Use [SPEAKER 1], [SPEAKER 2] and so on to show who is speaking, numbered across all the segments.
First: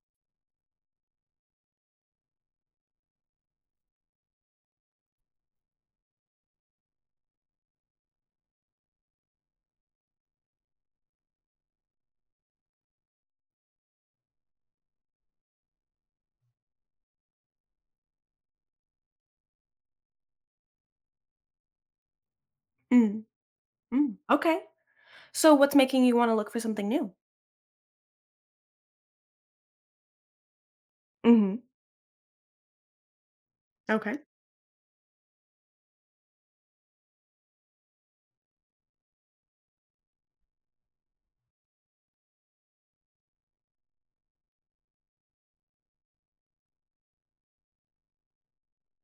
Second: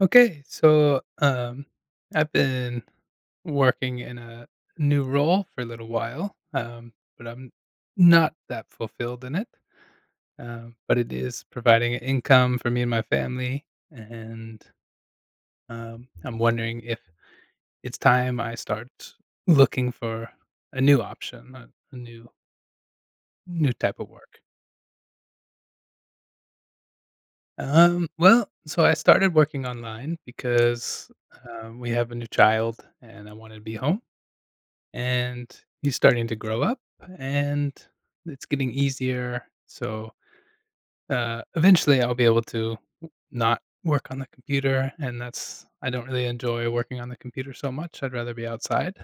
[SPEAKER 1] Okay, so um, I've been working in a new role for a little while, but I'm not that fulfilled in it. But it is providing an income for me and my family, and I'm wondering if it's time I start looking for a new option, a
[SPEAKER 2] Mm,
[SPEAKER 1] new type of
[SPEAKER 2] mm,
[SPEAKER 1] work.
[SPEAKER 2] okay. So what's making you wanna look for something new?
[SPEAKER 1] Well, so I started working online because
[SPEAKER 2] Mhm.
[SPEAKER 1] we have a new child, and I wanted to be home
[SPEAKER 2] Okay.
[SPEAKER 1] and he's starting to grow up and it's getting easier so eventually I'll be able to not work on the computer, and that's I don't really enjoy working on the computer so much, I'd rather be outside.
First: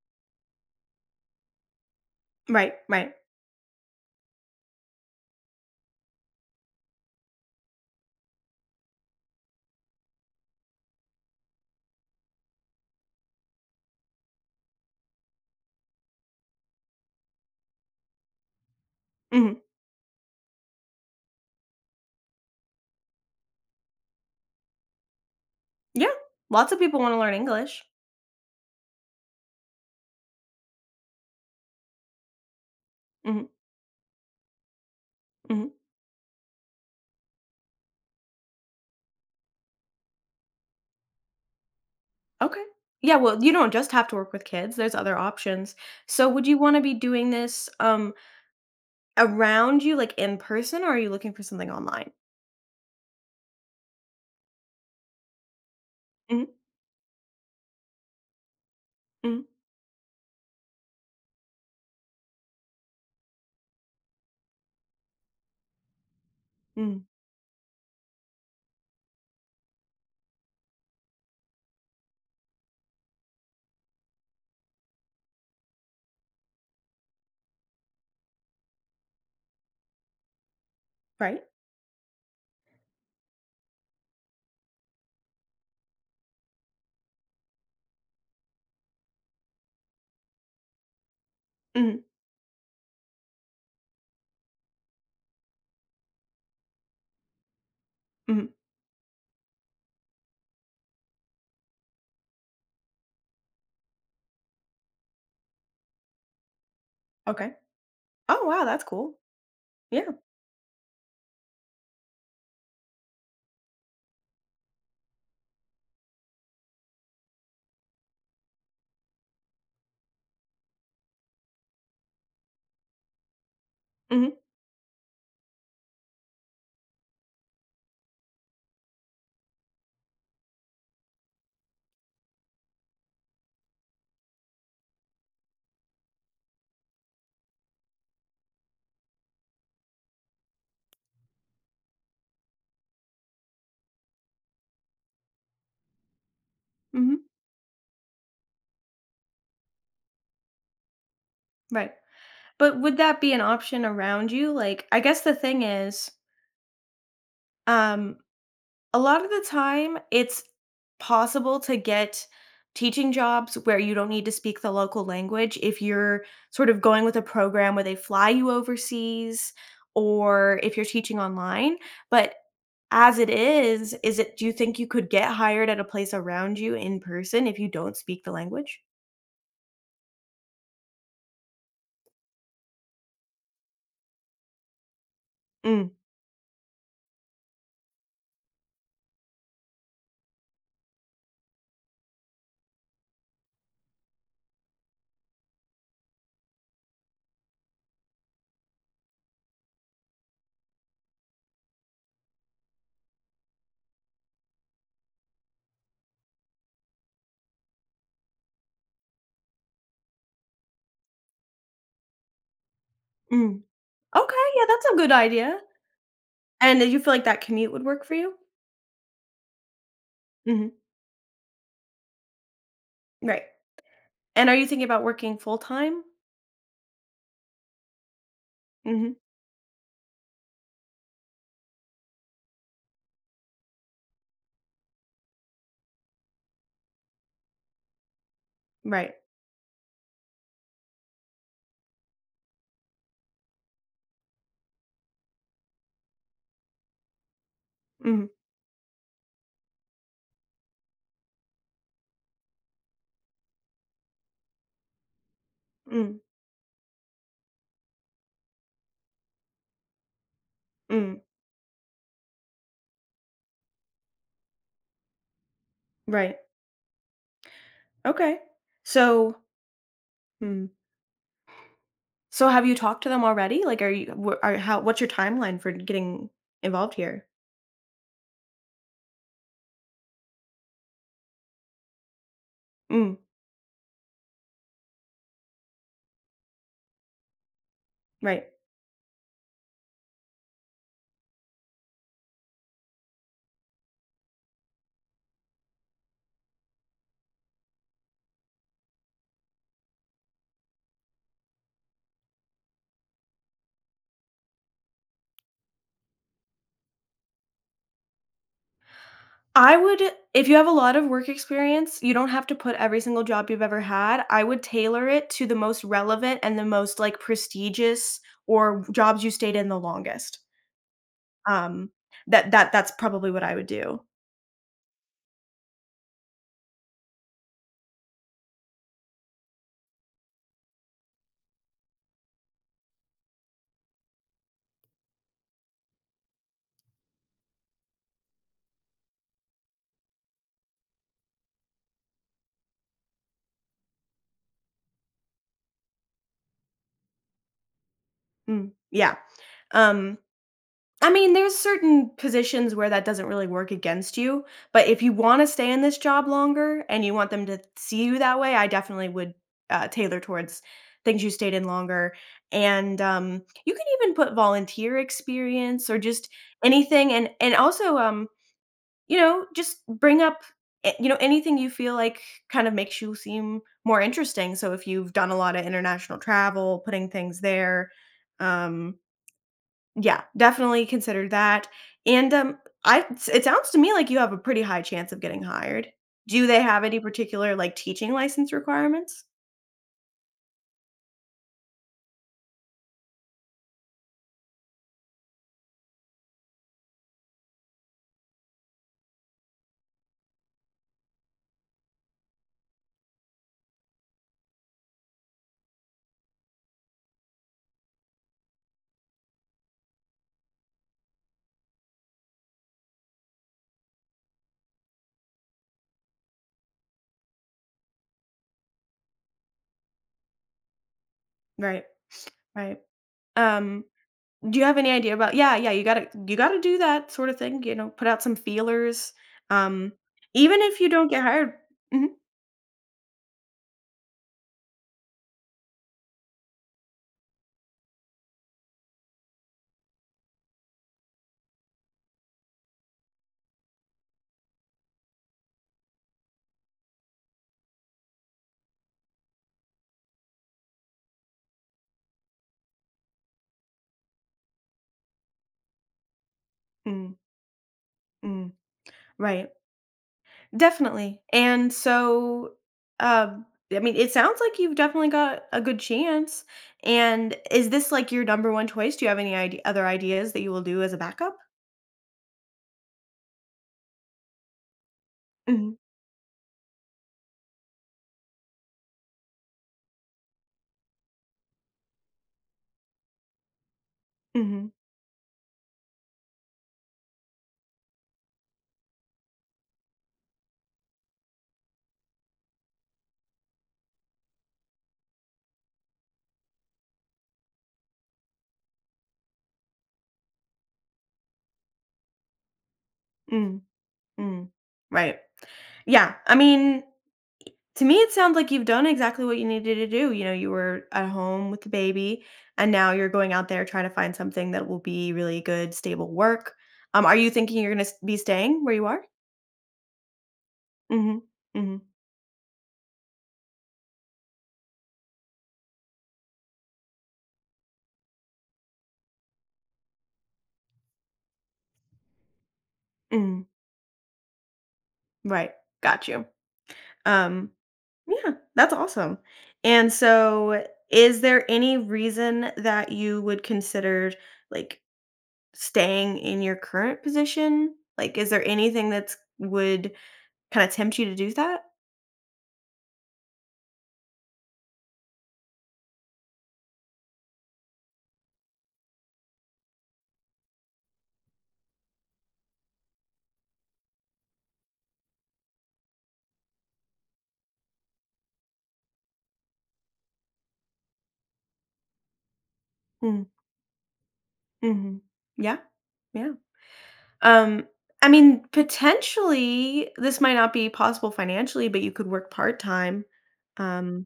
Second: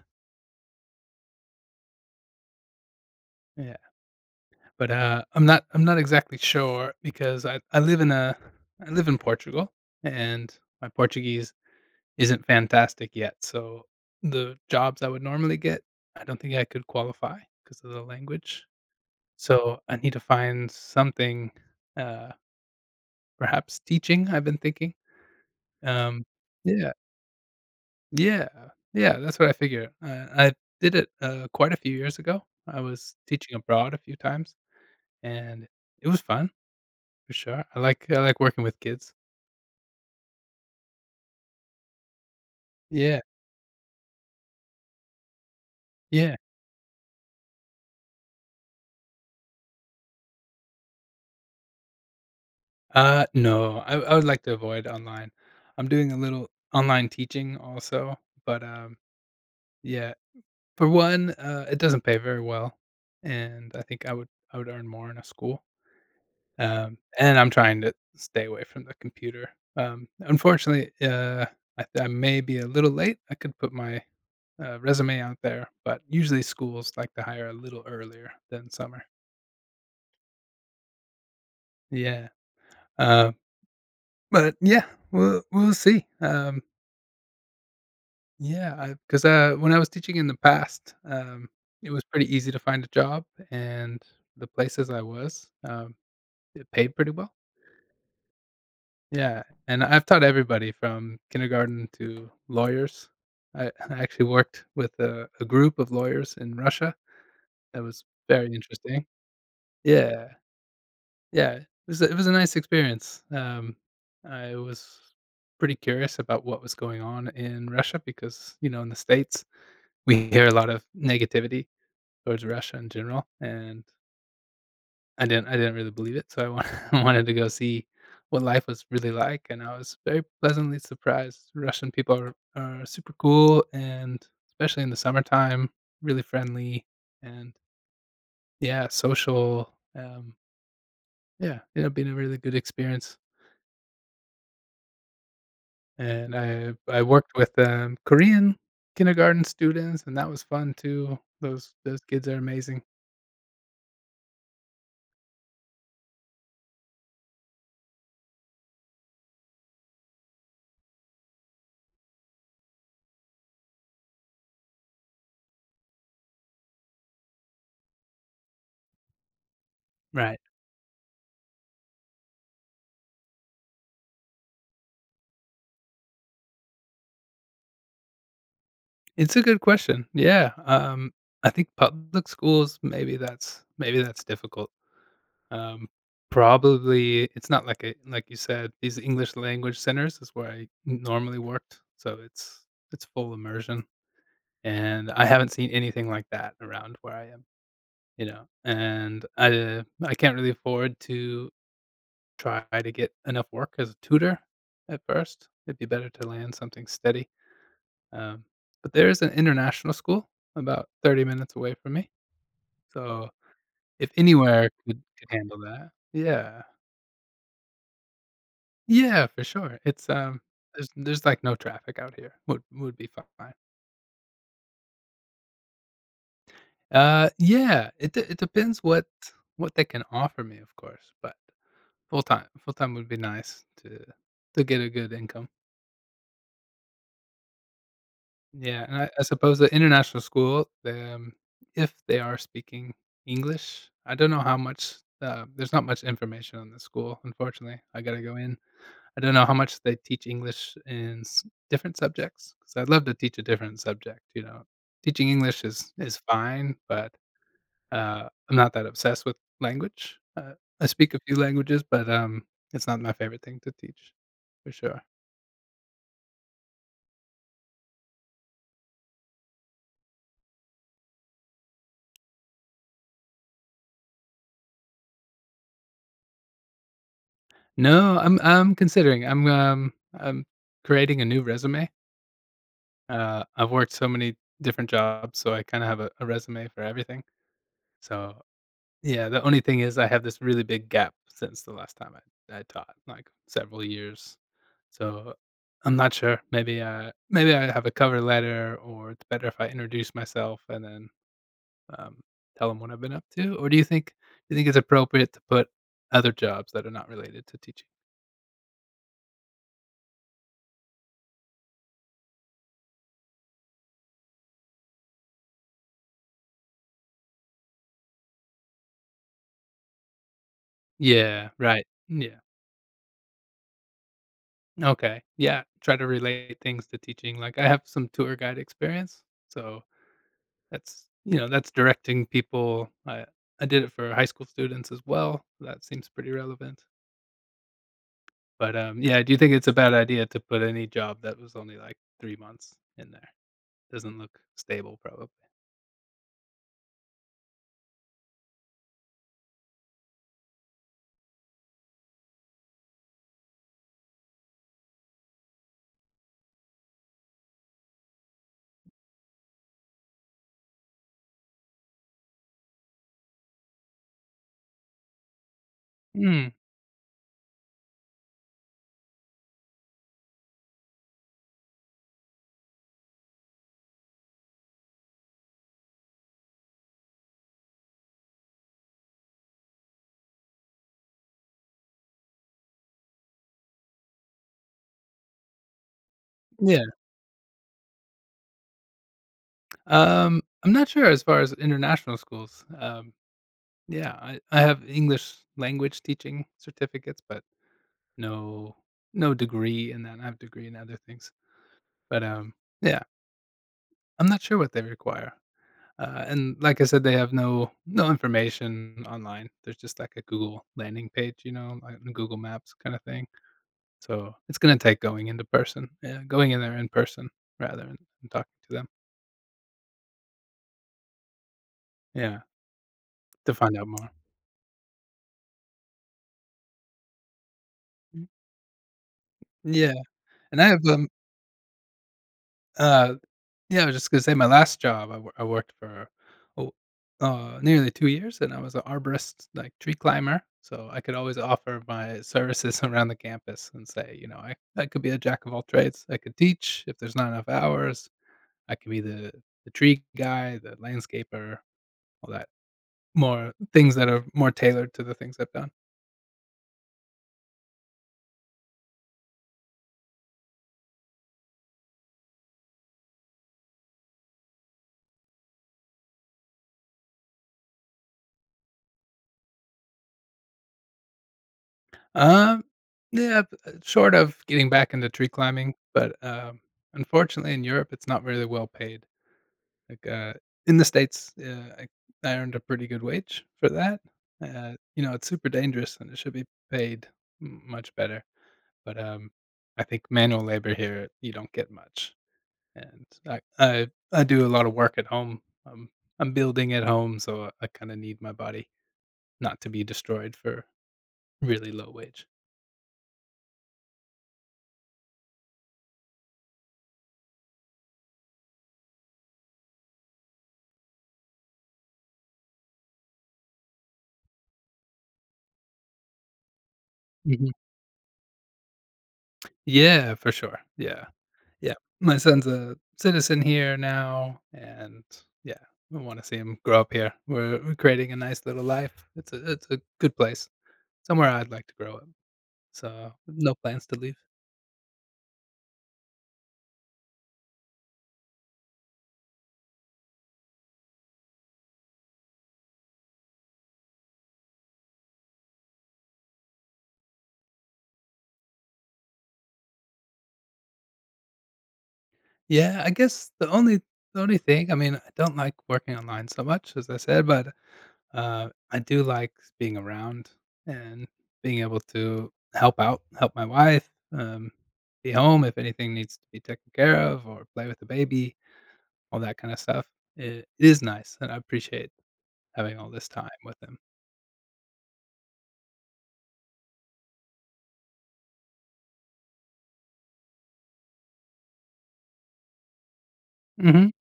[SPEAKER 2] Right, right.
[SPEAKER 1] Yeah, but I'm not exactly sure because I live in a I live in Portugal, and my Portuguese isn't fantastic yet, so the jobs I would normally get, I don't think I could qualify because of the language.
[SPEAKER 2] Mhm.
[SPEAKER 1] So I need to find something, uh, perhaps teaching, I've been thinking.
[SPEAKER 2] Yeah.
[SPEAKER 1] Um,
[SPEAKER 2] Lots of
[SPEAKER 1] yeah,
[SPEAKER 2] people wanna learn English.
[SPEAKER 1] yeah, yeah, that's what I figure. I did it quite a few years ago. I was
[SPEAKER 2] Mhm,
[SPEAKER 1] teaching abroad a few times, and
[SPEAKER 2] mhm.
[SPEAKER 1] it was fun for sure. I like working with kids.
[SPEAKER 2] Okay. Yeah,
[SPEAKER 1] Yeah,
[SPEAKER 2] well, you don't just have to work with kids, there's other options. So
[SPEAKER 1] yeah.
[SPEAKER 2] would you wanna be doing this, around you, like, in person, or are you looking for something online?
[SPEAKER 1] No, I would like to avoid online. I'm doing a little
[SPEAKER 2] Mhm,
[SPEAKER 1] online teaching also, but
[SPEAKER 2] mhm,
[SPEAKER 1] yeah, for one, it doesn't pay very well, and I think I would earn more in a school.
[SPEAKER 2] mhm.
[SPEAKER 1] And I'm trying to stay away from the computer. Unfortunately, I may be a little late. I could put my resume out there, but usually schools like to hire a little earlier than summer.
[SPEAKER 2] Right.
[SPEAKER 1] Yeah. Uh, but yeah, we'll see. Yeah, because when I was teaching in the past, it
[SPEAKER 2] Mhm,
[SPEAKER 1] was pretty easy to find a job, and the places I was, it paid pretty well.
[SPEAKER 2] mhm.
[SPEAKER 1] Yeah, and I've taught everybody from kindergarten to lawyers. I I actually worked with a group of lawyers in Russia.
[SPEAKER 2] Okay.
[SPEAKER 1] That was
[SPEAKER 2] Oh,
[SPEAKER 1] very
[SPEAKER 2] wow, that's
[SPEAKER 1] interesting.
[SPEAKER 2] cool. Yeah.
[SPEAKER 1] Yeah, yeah. It was a nice experience. I was pretty curious about what was going on in Russia because, you know, in the States, we hear a lot of negativity towards Russia in general, and
[SPEAKER 2] Mhm,
[SPEAKER 1] I didn't really believe it, so I wanted wanted to go see what life was really like, and I was very pleasantly surprised. Russian people are super cool, and especially in the summertime, really friendly and, yeah, social, um, yeah, ended up being a really good experience, and I
[SPEAKER 2] mhm.
[SPEAKER 1] worked with, Korean kindergarten students, and that was fun too.
[SPEAKER 2] Right.
[SPEAKER 1] Those kids are
[SPEAKER 2] But
[SPEAKER 1] amazing.
[SPEAKER 2] would that be an option around you? Like, I guess the thing is, um a lot of the time, it's possible to get teaching jobs where you don't need to speak the local language if you're sort of going with a program where they fly you overseas
[SPEAKER 1] Right.
[SPEAKER 2] or if you're teaching online, but as it is it do you think you could get hired at a place around you in person if you don't speak the language?
[SPEAKER 1] It's a good question. Yeah, I think public schools, maybe that's difficult. Um,
[SPEAKER 2] Mm,
[SPEAKER 1] probably it's not like a like you said, these English language centers is where I normally worked, so it's full immersion, and I haven't seen anything like that around where I am, you know. And I can't really afford to try to get enough work as a tutor at first. It'd be better to land something steady, um, but there is an international school about 30 minutes away from me, so
[SPEAKER 2] mm.
[SPEAKER 1] if
[SPEAKER 2] Okay, yeah,
[SPEAKER 1] anywhere
[SPEAKER 2] that's a good
[SPEAKER 1] could handle
[SPEAKER 2] idea.
[SPEAKER 1] that. Yeah.
[SPEAKER 2] And do you feel like that commute would work for you?
[SPEAKER 1] Yeah, for sure. It's,
[SPEAKER 2] Mhm,
[SPEAKER 1] there's, like, no traffic out here. Would be
[SPEAKER 2] right.
[SPEAKER 1] fine.
[SPEAKER 2] And are you thinking about working full-time?
[SPEAKER 1] Yeah, it depends
[SPEAKER 2] Mhm,
[SPEAKER 1] what they can offer me, of course, but full-time would be nice to get a good income. Yeah, and
[SPEAKER 2] right.
[SPEAKER 1] I suppose the international school, the, if they are speaking English, I don't know how much, there's not much information on the school, unfortunately. I gotta
[SPEAKER 2] Mhm.
[SPEAKER 1] go in. I don't know how much they teach English in s different subjects. Because 'Cause I'd love to teach a different subject, you know? Teaching English is
[SPEAKER 2] Mm,
[SPEAKER 1] fine, but, I'm not that obsessed with language. I speak a
[SPEAKER 2] mm,
[SPEAKER 1] few languages, but, it's not my favorite thing to teach, for sure.
[SPEAKER 2] right. Okay. So, hmm. So have you talked to them already? Like, are you, what's your timeline for getting involved here?
[SPEAKER 1] No, I'm considering. I'm creating a new resume.
[SPEAKER 2] Mm,
[SPEAKER 1] I've worked so many different jobs, so I kinda have a resume for everything. So,
[SPEAKER 2] right.
[SPEAKER 1] yeah, the only thing is I have this really big gap since the last time I taught, like, several years. So, I'm not sure. Maybe, maybe I have a cover letter, or it's better if I introduce myself and then, um, tell them what I've been up to, or do you think it's appropriate to put other jobs that are not related to teaching?
[SPEAKER 2] I would, if you have a lot of work experience, you don't have to put every single job you've ever had. I would tailor it to the most relevant and the most like prestigious or jobs you stayed in the longest.
[SPEAKER 1] Yeah, right.
[SPEAKER 2] Um,
[SPEAKER 1] Yeah.
[SPEAKER 2] that's probably what I would do.
[SPEAKER 1] Okay. Yeah, try to relate things to teaching. Like, I have some tour guide experience, so that's you know, that's directing people. I did it for high school students as well. That seems pretty relevant. But, yeah, do you think it's a bad idea to put any job that was only, like, 3 months in there? Doesn't look stable probably.
[SPEAKER 2] Mm, yeah. Um, I mean, there's certain positions where that doesn't really work against you, but if you wanna stay in this job longer and you want them to see you that way, I definitely would, tailor towards things you stayed in longer, and, you can even put volunteer experience or just
[SPEAKER 1] Mm,
[SPEAKER 2] anything, and also, you know, just bring up, you know, anything you feel like kind of makes you seem more interesting. So if you've done a lot of international travel, putting things there, um, yeah, definitely consider that, and, I it sounds to me like you have a pretty high chance of getting hired. Do they have
[SPEAKER 1] yeah.
[SPEAKER 2] any particular, like, teaching license requirements?
[SPEAKER 1] I'm not sure as far as international schools. Yeah, I have English language teaching certificates, but no no degree in that. I have a degree in other things. But, yeah, I'm not sure what they require. And like I said, they have no information online. There's just like a Google landing page, you know, like the Google Maps kinda thing. So, it's gonna take going into person, yeah, going in there in person rather than talking to them.
[SPEAKER 2] Right.
[SPEAKER 1] Yeah,
[SPEAKER 2] Right.
[SPEAKER 1] to find
[SPEAKER 2] Um.
[SPEAKER 1] out more.
[SPEAKER 2] Do you have any idea about Yeah, yeah, you gotta do that sort of thing, you know, put out
[SPEAKER 1] Mm,
[SPEAKER 2] some feelers, um,
[SPEAKER 1] yeah,
[SPEAKER 2] even
[SPEAKER 1] and I
[SPEAKER 2] if
[SPEAKER 1] have,
[SPEAKER 2] you don't get hired. Mhm.
[SPEAKER 1] uh yeah, I was just gonna say my last job, I worked for, oh, nearly 2 years, and I was an arborist, like, tree climber, so I could always offer my services around the campus and say, you know, I could be a jack of all trades, I could teach if there's not enough hours, I could be the tree guy, the landscaper, all that." More things that are more tailored to the things I've done.
[SPEAKER 2] Mm, mm, right. Definitely. And so, um, I mean, it sounds like you've definitely got a good chance. And is this like your number one choice? Do you have any other ideas that you will do as a backup?
[SPEAKER 1] Um, yeah, b short of getting back into tree
[SPEAKER 2] Hmm.
[SPEAKER 1] climbing, but, unfortunately in Europe, it's not really well paid. Like, in the States, yeah, I earned a pretty good wage for that.
[SPEAKER 2] Hmm.
[SPEAKER 1] You know, it's super dangerous and it should be paid m much better, but, I think manual labor here, you don't get much, and I do a lot of work at home. Um, I'm building at home, so I kinda need my body not to be destroyed for really low wage.
[SPEAKER 2] Mm, mm. Right. Yeah. I mean, to me, it sounds like you've done exactly what you needed to do. You know, you were at home with the baby, and now you're going out there trying to find something that will be really good, stable work. Are you
[SPEAKER 1] Mhm.
[SPEAKER 2] thinking you're going to be staying where you are?
[SPEAKER 1] Yeah, for sure, yeah.
[SPEAKER 2] Hmm.
[SPEAKER 1] Yeah,
[SPEAKER 2] Hmm.
[SPEAKER 1] my son's a citizen here now, and yeah, we want to see him grow up here. We're creating a nice little life. It's a good place, somewhere I'd like to grow up. So
[SPEAKER 2] Hmm.
[SPEAKER 1] no plans to leave.
[SPEAKER 2] Right. Got you. Um, yeah, that's awesome. And so is there any reason that you would consider like staying in your current position? Like is there anything that's would kind of tempt you to do that?
[SPEAKER 1] Yeah, I guess the only thing I mean I don't like working online so much as I said, but I do like being around and being able to help out, help my wife, um, be home if anything needs to be taken care of, or play with the baby all that kinda stuff. It is nice, and I appreciate having all this
[SPEAKER 2] Mm,
[SPEAKER 1] time with him.
[SPEAKER 2] mhm. Yeah. Yeah. Um, I mean, potentially, this might not be possible financially, but you could work part-time,
[SPEAKER 1] Mhm.
[SPEAKER 2] um,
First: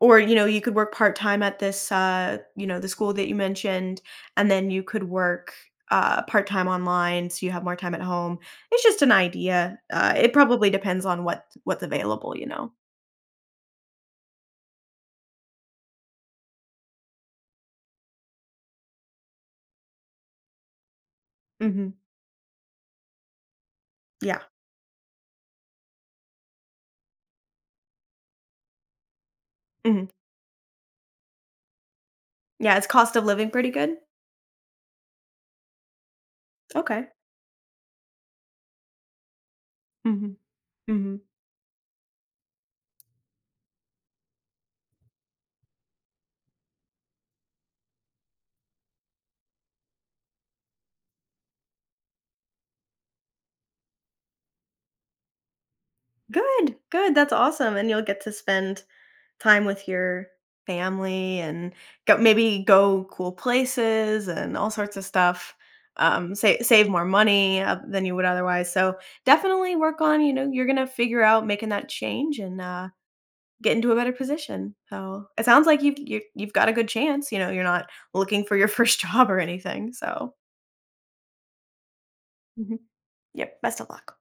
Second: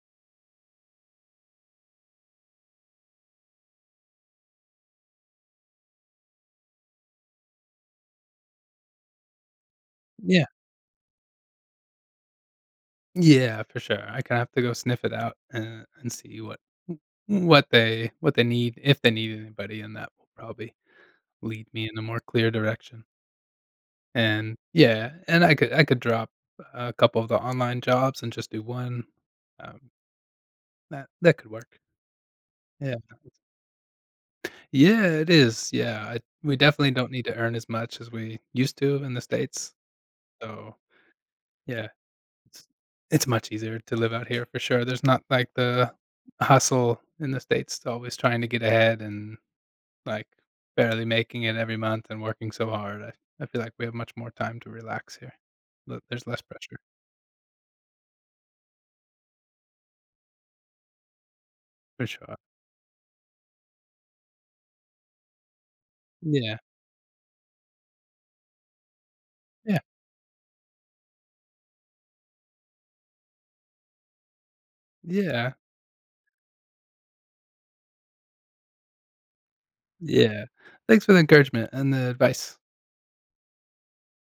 [SPEAKER 2] or, you know, you could work part-time at this, you know, the school that you mentioned, and then you could work, part-time online, so you have more time at home. It's just an idea. It
[SPEAKER 1] Yeah.
[SPEAKER 2] probably depends on what's available, you know?
[SPEAKER 1] Yeah, for sure. I kinda have to go sniff it out and see what what they need, if they need anybody, and that will probably lead me
[SPEAKER 2] Mhm.
[SPEAKER 1] in a more clear direction.
[SPEAKER 2] Yeah.
[SPEAKER 1] And yeah, and I could drop a couple of the online jobs and just do one. Um,
[SPEAKER 2] Mhm.
[SPEAKER 1] that could work.
[SPEAKER 2] Yeah, is
[SPEAKER 1] Yeah.
[SPEAKER 2] cost of living pretty good?
[SPEAKER 1] Yeah, it is. Yeah, I we definitely
[SPEAKER 2] Okay.
[SPEAKER 1] don't need to earn as much as we used to in the States,
[SPEAKER 2] Mhm.
[SPEAKER 1] so,
[SPEAKER 2] Mhm.
[SPEAKER 1] yeah. It's it's much easier to live out here for sure. There's not like the hustle in the States to always trying to get ahead and like barely making it every month and working so hard. I feel like we have much more time to relax here. There's less
[SPEAKER 2] Good,
[SPEAKER 1] pressure
[SPEAKER 2] good, that's awesome, and you'll get to spend time with your family and
[SPEAKER 1] for
[SPEAKER 2] go
[SPEAKER 1] sure.
[SPEAKER 2] maybe go cool places and all sorts of stuff, sa
[SPEAKER 1] Yeah.
[SPEAKER 2] save more money, than you would otherwise, so definitely
[SPEAKER 1] Yeah.
[SPEAKER 2] work on, you know, you're gonna figure out making that change and, get into a better position, so it
[SPEAKER 1] Yeah.
[SPEAKER 2] sounds like you've got a good chance, you know, you're not looking for your first job or anything, so.
[SPEAKER 1] Yeah. Thanks for the encouragement and the advice.
[SPEAKER 2] Mhm. Yep, best of luck.